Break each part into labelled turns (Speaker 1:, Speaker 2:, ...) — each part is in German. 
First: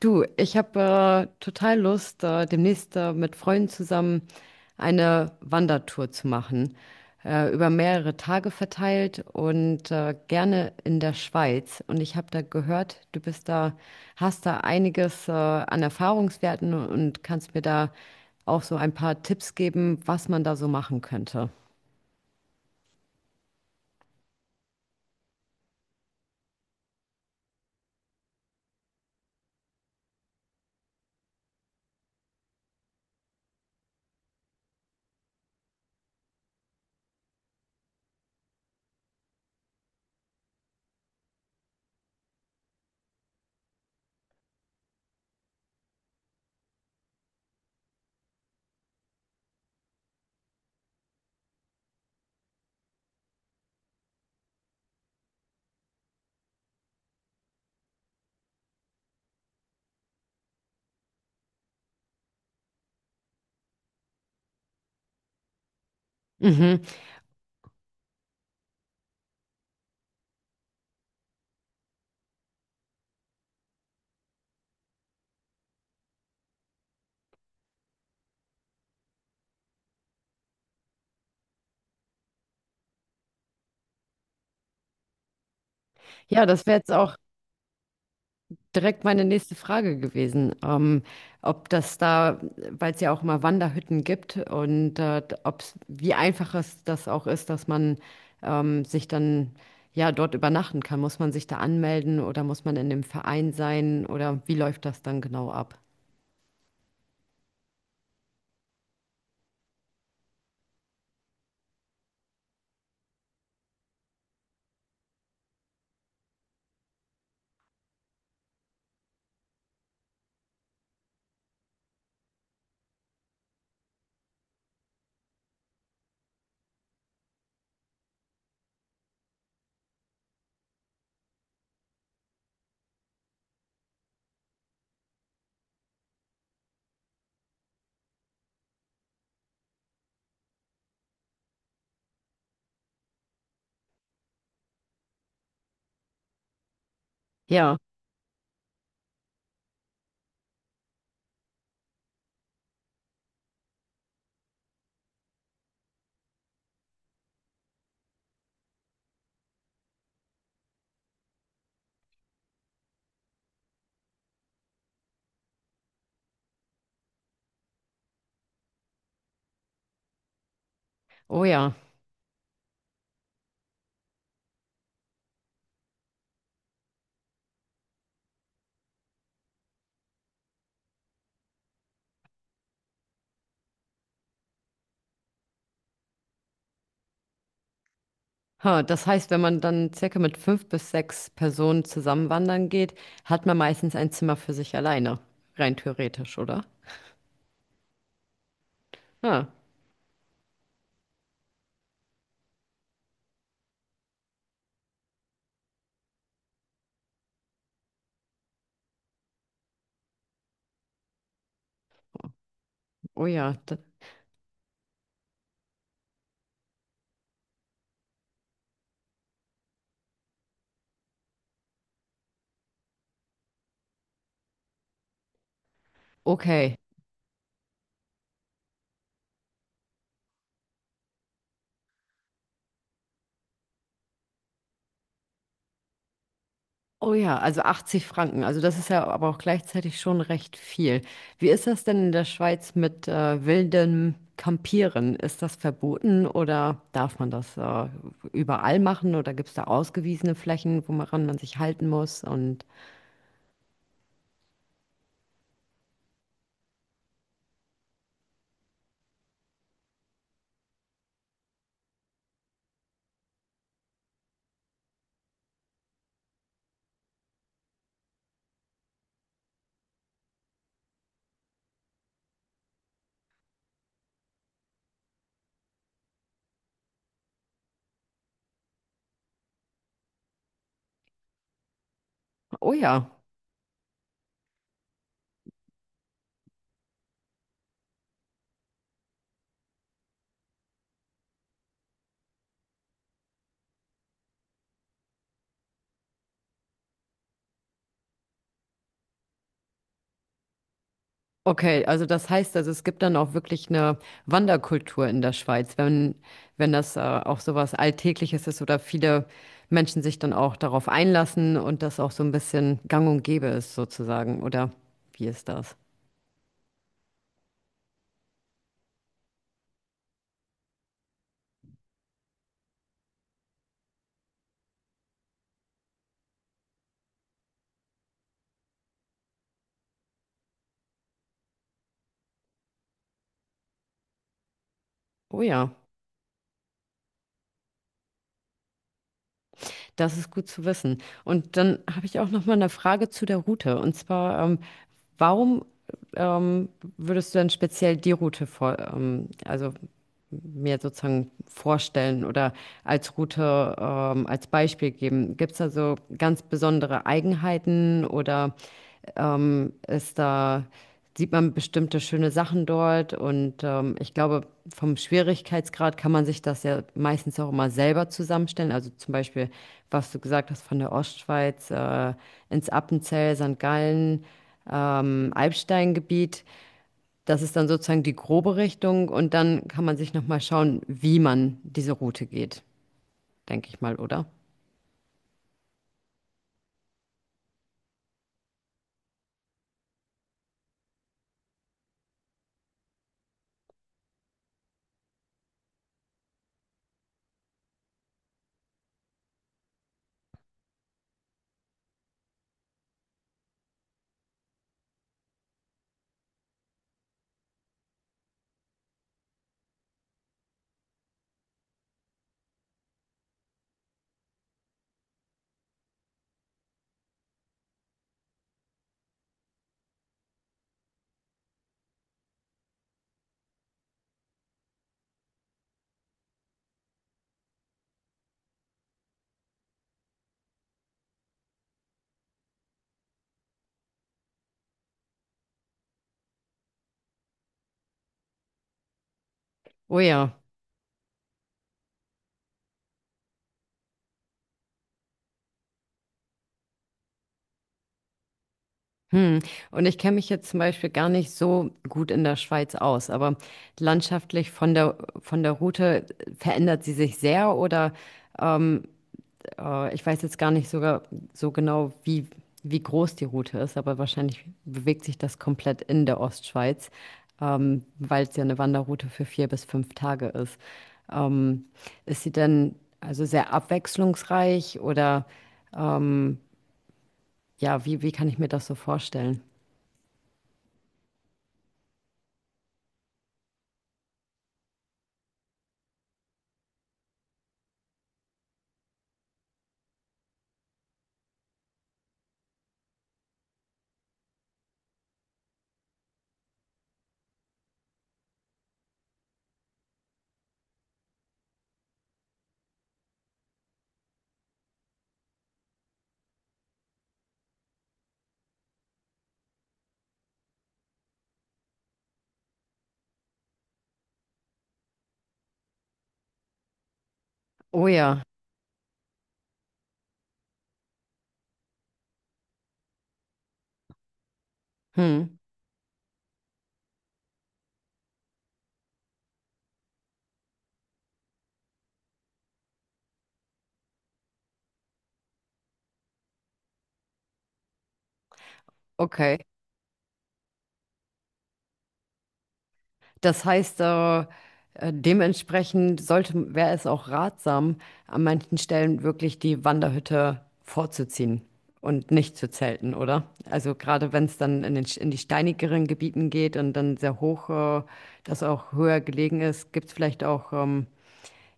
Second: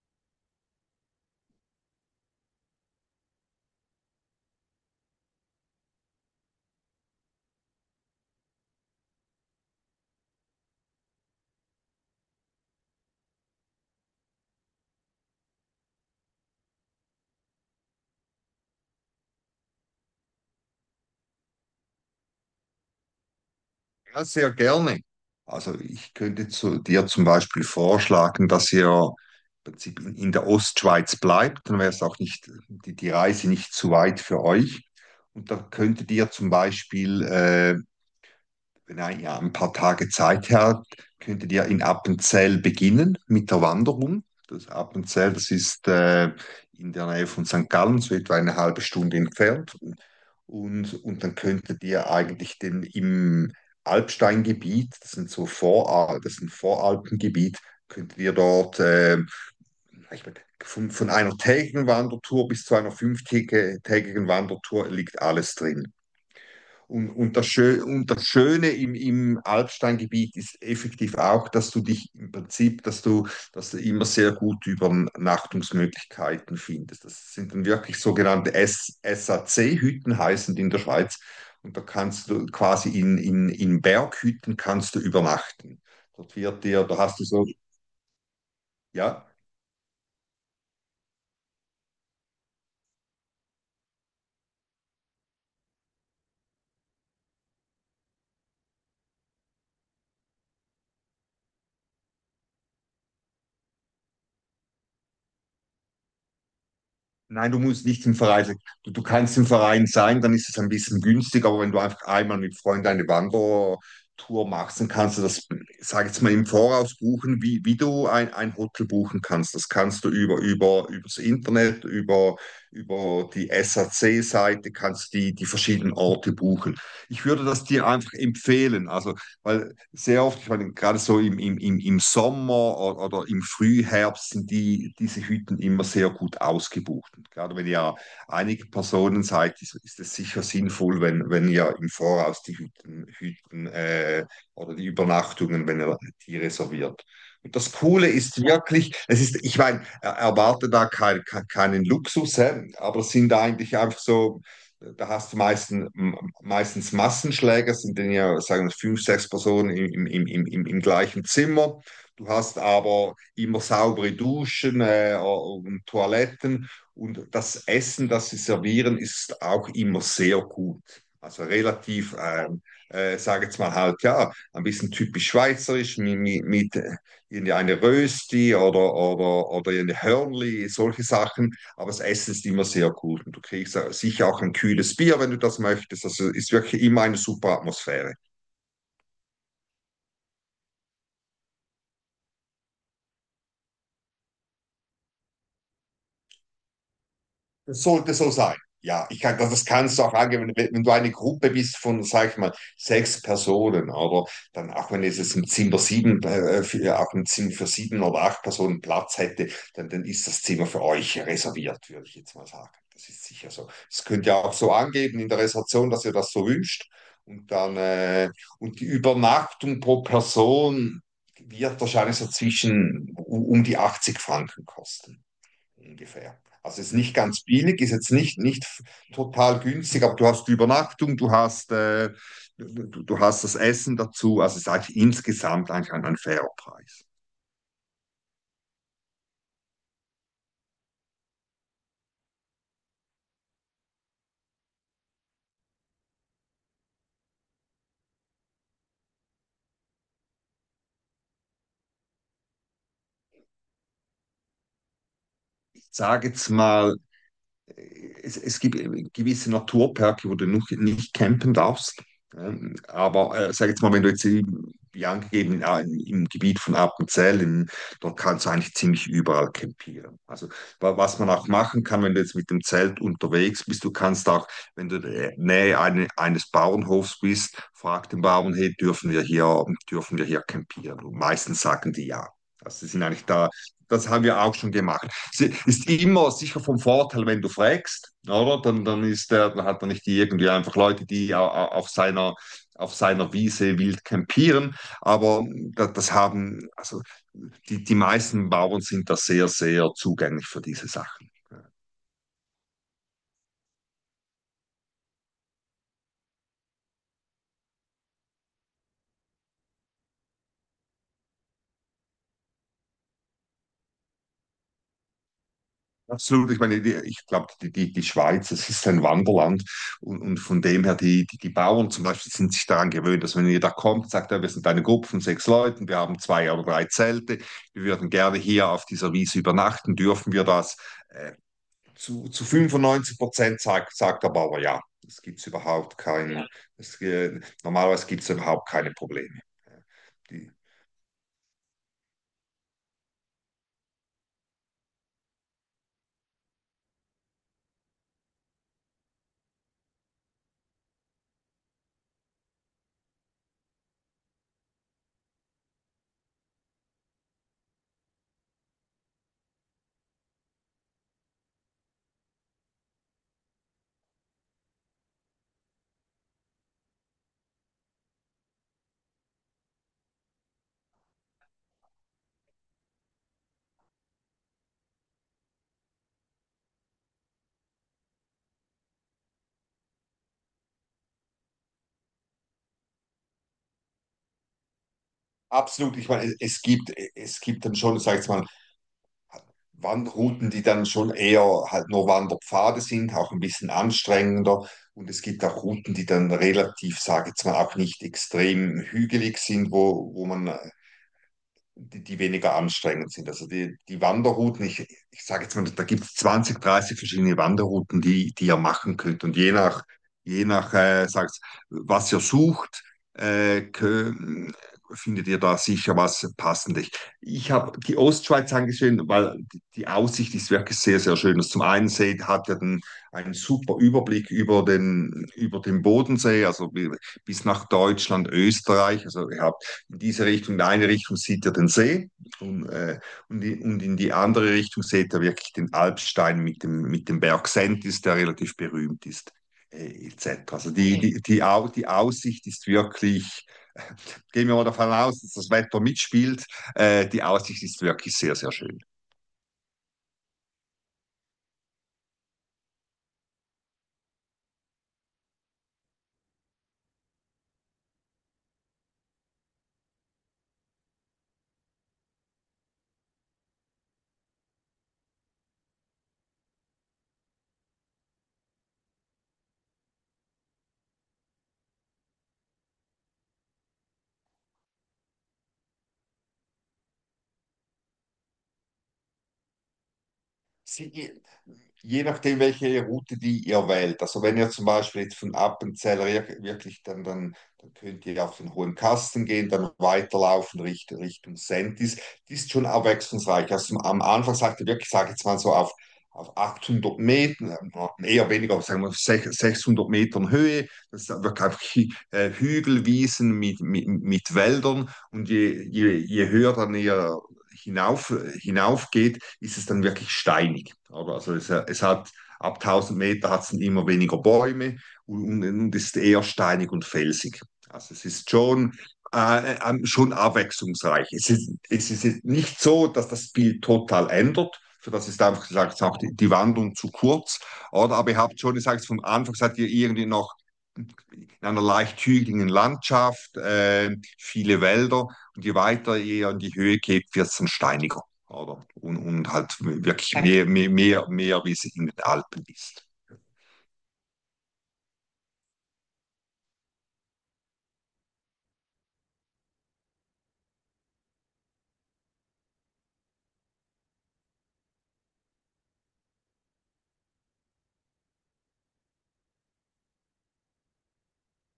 Speaker 1: Du, ich habe total Lust, demnächst mit Freunden zusammen eine Wandertour zu machen, über mehrere Tage verteilt und gerne in der Schweiz. Und ich habe da gehört, du bist da, hast da einiges an Erfahrungswerten und kannst mir da auch so ein paar Tipps geben, was man da so machen könnte.
Speaker 2: Ja, sehr gerne. Also ich könnte zu dir zum Beispiel vorschlagen, dass ihr im Prinzip in der Ostschweiz bleibt, dann wäre es auch nicht, die Reise nicht zu weit für euch. Und da könntet ihr zum Beispiel wenn er ja ein paar Tage Zeit hat, könntet ihr in Appenzell beginnen mit der Wanderung. Das Appenzell, das ist in der Nähe von St. Gallen, so etwa eine halbe Stunde entfernt. Und dann könntet ihr eigentlich im Alpsteingebiet, das ist ein Voralpengebiet, könntet ihr dort von einer tägigen Wandertour bis zu einer fünftägigen Wandertour liegt alles drin.
Speaker 1: Mhm.
Speaker 2: Und das Schöne im Alpsteingebiet ist effektiv auch, dass du dich im Prinzip, dass du immer sehr gut Übernachtungsmöglichkeiten findest. Das sind dann wirklich sogenannte SAC-Hütten, heißen die in der Schweiz. Und da kannst du quasi in Berghütten kannst du übernachten. Dort
Speaker 1: Ja,
Speaker 2: wird
Speaker 1: das wäre
Speaker 2: dir,
Speaker 1: jetzt
Speaker 2: da
Speaker 1: auch
Speaker 2: hast du so,
Speaker 1: direkt meine
Speaker 2: ja.
Speaker 1: nächste Frage gewesen, ob das da, weil es ja auch mal Wanderhütten gibt und ob wie einfach es das auch ist, dass man sich dann ja dort übernachten kann. Muss man sich da anmelden oder muss man in dem Verein sein oder wie läuft das dann genau ab?
Speaker 2: Nein, du musst nicht im Verein sein. Du kannst im Verein sein, dann ist es ein bisschen günstig, aber wenn du einfach einmal mit Freunden eine Wandertour machst, dann kannst du das, sag jetzt mal, im Voraus buchen, wie du ein Hotel buchen kannst. Das kannst du übers Internet, über die S C seite kannst du die verschiedenen Orte buchen. Ich würde das dir einfach empfehlen, also, weil sehr oft, ich meine, gerade so im Sommer oder im Frühherbst sind diese Hütten immer sehr gut ausgebucht. Und gerade wenn ihr einige Personen seid, ist es sicher sinnvoll, wenn ihr im Voraus die Hütten, Hütten oder die Übernachtungen, wenn ihr die reserviert. Und das
Speaker 1: Ja,
Speaker 2: Coole ist wirklich, es ist, ich meine, erwarte da keinen Luxus, hä? Aber es sind eigentlich einfach so da hast du meistens Massenschläger, sind dann ja, sagen wir, fünf, sechs Personen im gleichen Zimmer. Du hast aber immer saubere Duschen und Toiletten und das Essen, das sie servieren, ist auch immer sehr gut.
Speaker 1: oh
Speaker 2: Also
Speaker 1: ja.
Speaker 2: relativ, sage jetzt mal halt, ja, ein bisschen typisch schweizerisch mit irgendeine Rösti oder eine Hörnli, solche Sachen. Aber das Essen ist immer sehr gut und du kriegst sicher auch ein kühles Bier, wenn du das möchtest. Also ist wirklich immer eine super Atmosphäre.
Speaker 1: Ha, das heißt, wenn man dann circa mit fünf bis sechs Personen zusammen wandern geht, hat man meistens ein Zimmer für sich alleine, rein theoretisch, oder?
Speaker 2: Das soll, das sein. Ja, ich kann,
Speaker 1: Ah,
Speaker 2: das kannst du auch angeben, wenn du eine Gruppe bist von, sag ich mal, sechs Personen, oder dann auch wenn es jetzt ein Zimmer sieben, für, auch ein Zimmer für sieben oder acht Personen Platz hätte, dann ist das Zimmer für euch reserviert, würde ich jetzt mal sagen. Das ist
Speaker 1: oh
Speaker 2: sicher
Speaker 1: ja,
Speaker 2: so.
Speaker 1: d-
Speaker 2: Das könnt ihr auch so angeben in der Reservation, dass ihr das so wünscht. Und dann, äh, und die Übernachtung pro Person wird wahrscheinlich so zwischen um die 80 Franken kosten ungefähr.
Speaker 1: okay.
Speaker 2: Also ist nicht ganz billig, ist jetzt nicht total günstig, aber du hast die Übernachtung, du hast das Essen dazu. Also ist eigentlich insgesamt eigentlich ein fairer Preis.
Speaker 1: Oh ja, also 80 Franken. Also das ist ja aber auch gleichzeitig schon recht viel. Wie ist das denn in der Schweiz mit wildem Campieren? Ist das verboten oder darf man das überall machen oder gibt es da ausgewiesene Flächen, woran man sich halten muss? Und
Speaker 2: Ich sage jetzt mal, es gibt gewisse Naturperke, wo du noch nicht campen darfst. Aber sag jetzt mal, wenn du jetzt wie angegeben ja, im Gebiet von Appenzell, dort kannst du eigentlich ziemlich überall campieren. Also was man auch machen kann, wenn du jetzt mit dem Zelt unterwegs bist, du kannst auch, wenn du in der Nähe eines Bauernhofs bist, frag den Bauern, hey, dürfen wir hier campieren? Und meistens sagen die ja.
Speaker 1: oh
Speaker 2: Also sie sind
Speaker 1: ja.
Speaker 2: eigentlich da, das haben wir auch schon gemacht, ist immer sicher vom Vorteil, wenn du fragst, oder? Dann hat er nicht die irgendwie einfach Leute, die auf seiner Wiese wild campieren. Aber das haben, also die meisten Bauern sind da sehr, sehr zugänglich für diese Sachen.
Speaker 1: Okay, also das heißt, also es gibt dann auch wirklich eine Wanderkultur in der Schweiz, wenn das auch sowas Alltägliches ist oder viele Menschen sich dann auch darauf einlassen und das auch so ein bisschen gang und gäbe ist sozusagen, oder wie ist das?
Speaker 2: Absolut, ich meine, ich glaube, die Schweiz, es ist ein Wanderland und von dem her, die Bauern zum Beispiel sind sich daran gewöhnt, dass wenn jeder kommt, sagt er, wir sind eine Gruppe von sechs Leuten, wir haben zwei oder drei Zelte, wir würden gerne hier auf dieser Wiese übernachten, dürfen wir das? Äh, zu 95% sagt der Bauer ja. Es
Speaker 1: Oh
Speaker 2: gibt
Speaker 1: ja,
Speaker 2: überhaupt kein, es, normalerweise gibt es überhaupt keine Probleme. Ja,
Speaker 1: das ist gut
Speaker 2: Die,
Speaker 1: zu wissen. Und dann habe ich auch noch mal eine Frage zu der Route. Und zwar, warum ähm, würdest du denn speziell die Route vor, also mir sozusagen vorstellen oder als Route als Beispiel geben? Gibt es da so ganz besondere Eigenheiten oder ist da, sieht man bestimmte schöne Sachen dort? Und ich glaube, vom Schwierigkeitsgrad kann man sich das ja meistens auch immer selber zusammenstellen. Also zum Beispiel, was du gesagt hast, von der Ostschweiz ins Appenzell, St. Gallen, Alpsteingebiet. Das ist dann sozusagen die grobe Richtung und dann kann man sich nochmal schauen, wie man diese Route geht, denke ich mal, oder?
Speaker 2: Absolut, ich meine, es gibt dann schon, sag ich mal, Wanderrouten, die dann schon eher halt nur Wanderpfade sind, auch ein bisschen anstrengender. Und es gibt auch Routen, die dann relativ, sage ich jetzt mal, auch nicht extrem hügelig sind, wo man die weniger anstrengend sind. Also die Wanderrouten, ich sage jetzt mal, da gibt es 20-30 verschiedene Wanderrouten, die ihr machen könnt. Und je nach sagt's, was ihr sucht, äh, kö- findet ihr da sicher was Passendes. Ich habe die Ostschweiz angesehen, weil die Aussicht ist wirklich sehr, sehr schön. Also zum einen hat ihr einen super Überblick über den Bodensee, also bis nach Deutschland, Österreich. Also ihr habt in diese Richtung, in eine Richtung sieht er den See und, äh, und in die andere Richtung sieht er wirklich den Alpstein mit dem Berg Sentis, der relativ berühmt ist,
Speaker 1: Oh
Speaker 2: et
Speaker 1: ja.
Speaker 2: cetera. Also die Aussicht ist wirklich, gehen wir mal davon aus, dass das Wetter mitspielt, die Aussicht ist wirklich sehr, sehr schön.
Speaker 1: Hm. Und ich kenne mich jetzt zum Beispiel gar nicht so gut in der Schweiz aus, aber landschaftlich von der Route verändert sie sich sehr oder ähm, ich weiß jetzt gar nicht sogar so genau, wie, wie groß die Route ist, aber wahrscheinlich bewegt sich das komplett in der Ostschweiz, weil es ja eine Wanderroute für vier bis fünf Tage ist. Ähm, ist sie denn also sehr abwechslungsreich oder ähm, ja, wie, wie kann ich mir das so vorstellen?
Speaker 2: Sie, Je nachdem, welche Route die ihr wählt. Also wenn ihr zum Beispiel jetzt von Appenzeller wirklich dann könnt ihr auf den Hohen Kasten gehen, dann weiterlaufen Richtung Sentis. Die ist schon abwechslungsreich. Also am Anfang sagt ihr wirklich, sage jetzt mal so auf 800 Metern, eher weniger, sagen wir 600 Metern Höhe. Das ist wirklich einfach Hügelwiesen mit Wäldern. Und je höher dann ihr hinauf, hinaufgeht, ist es dann wirklich steinig. Oder? Also es hat ab 1000 Meter hat es dann immer weniger Bäume ist eher steinig und felsig.
Speaker 1: Oh
Speaker 2: Also es
Speaker 1: ja,
Speaker 2: ist schon, schon abwechslungsreich. Es ist nicht so, dass das Bild total ändert. Für das ist
Speaker 1: hm,
Speaker 2: einfach gesagt, auch die Wandlung zu kurz. Oder? Aber ihr habt schon gesagt, vom Anfang seid ihr irgendwie noch in einer leicht hügeligen Landschaft, viele Wälder. Und je weiter ihr in die Höhe geht, wird es dann steiniger. Oder? Und
Speaker 1: okay.
Speaker 2: halt wirklich ja, mehr, wie es in den Alpen ist.
Speaker 1: Das heißt, dementsprechend sollte, wäre es auch ratsam, an manchen Stellen wirklich die Wanderhütte vorzuziehen und nicht zu zelten, oder? Also gerade wenn es dann in den, in die steinigeren Gebieten geht und dann sehr hoch, das auch höher gelegen ist, gibt es vielleicht auch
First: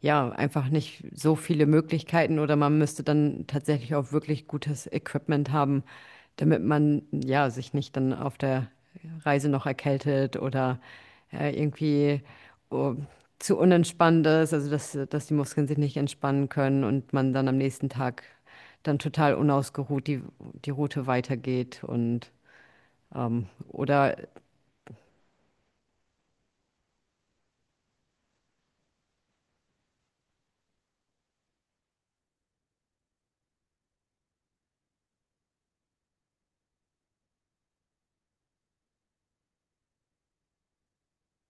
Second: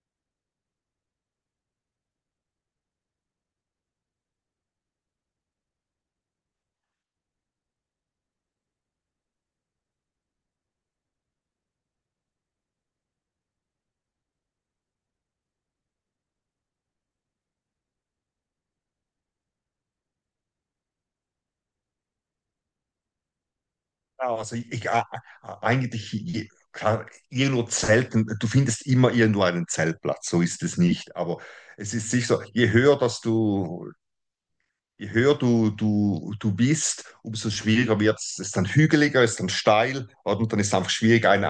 Speaker 1: ja, einfach nicht so viele Möglichkeiten oder man müsste dann tatsächlich auch wirklich gutes Equipment haben, damit man ja sich nicht dann auf der Reise noch erkältet oder irgendwie oh, zu unentspannt ist, also dass, dass die Muskeln sich nicht entspannen können und man dann am nächsten Tag dann total unausgeruht die, die Route weitergeht und oder
Speaker 2: Ja, also klar, irgendwo Zelten, du findest immer irgendwo einen Zeltplatz, so ist es nicht. Aber es ist sicher so, je höher du bist, umso schwieriger wird es. Es ist dann hügeliger, es ist dann steil, oder? Und dann ist es einfach schwierig,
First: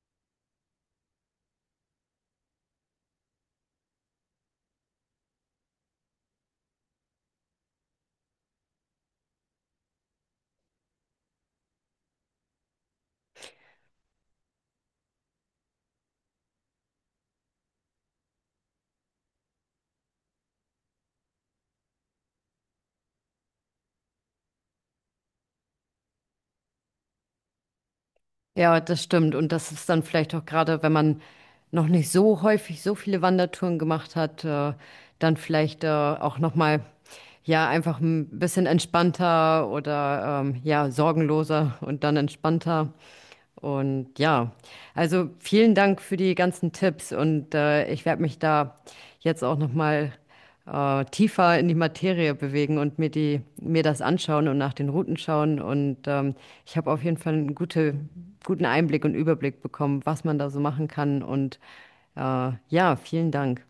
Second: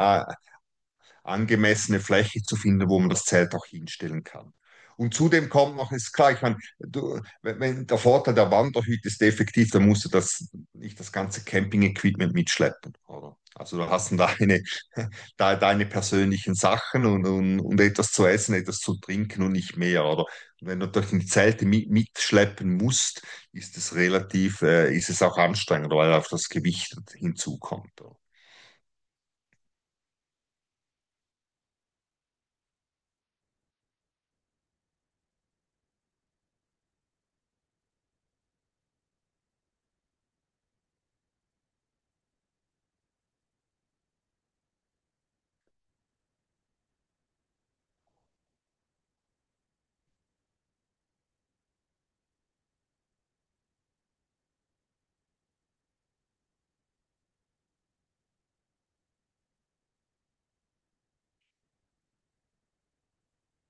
Speaker 2: angemessene Fläche zu finden, wo man das Zelt auch hinstellen kann. Und zudem kommt noch, ist klar, ich meine, du, wenn, der Vorteil der Wanderhütte ist effektiv, dann musst du nicht das ganze Camping-Equipment mitschleppen, oder? Also du hast dann deine, deine persönlichen Sachen etwas zu essen, etwas zu trinken und nicht mehr, oder? Und wenn du durch die Zelte mitschleppen musst, ist es auch anstrengend, weil auch das Gewicht hinzukommt, oder?
Speaker 1: ja, das stimmt. Und das ist dann vielleicht auch gerade, wenn man noch nicht so häufig so viele Wandertouren gemacht hat, dann vielleicht auch noch mal ja einfach ein bisschen entspannter oder ja sorgenloser und dann entspannter. Und ja, also vielen Dank für die ganzen Tipps und ich werde mich da jetzt auch noch mal tiefer in die Materie bewegen und mir die, mir das anschauen und nach den Routen schauen. Und ich habe auf jeden Fall einen gute, guten Einblick und Überblick bekommen, was man da so machen kann. Und ja, vielen Dank.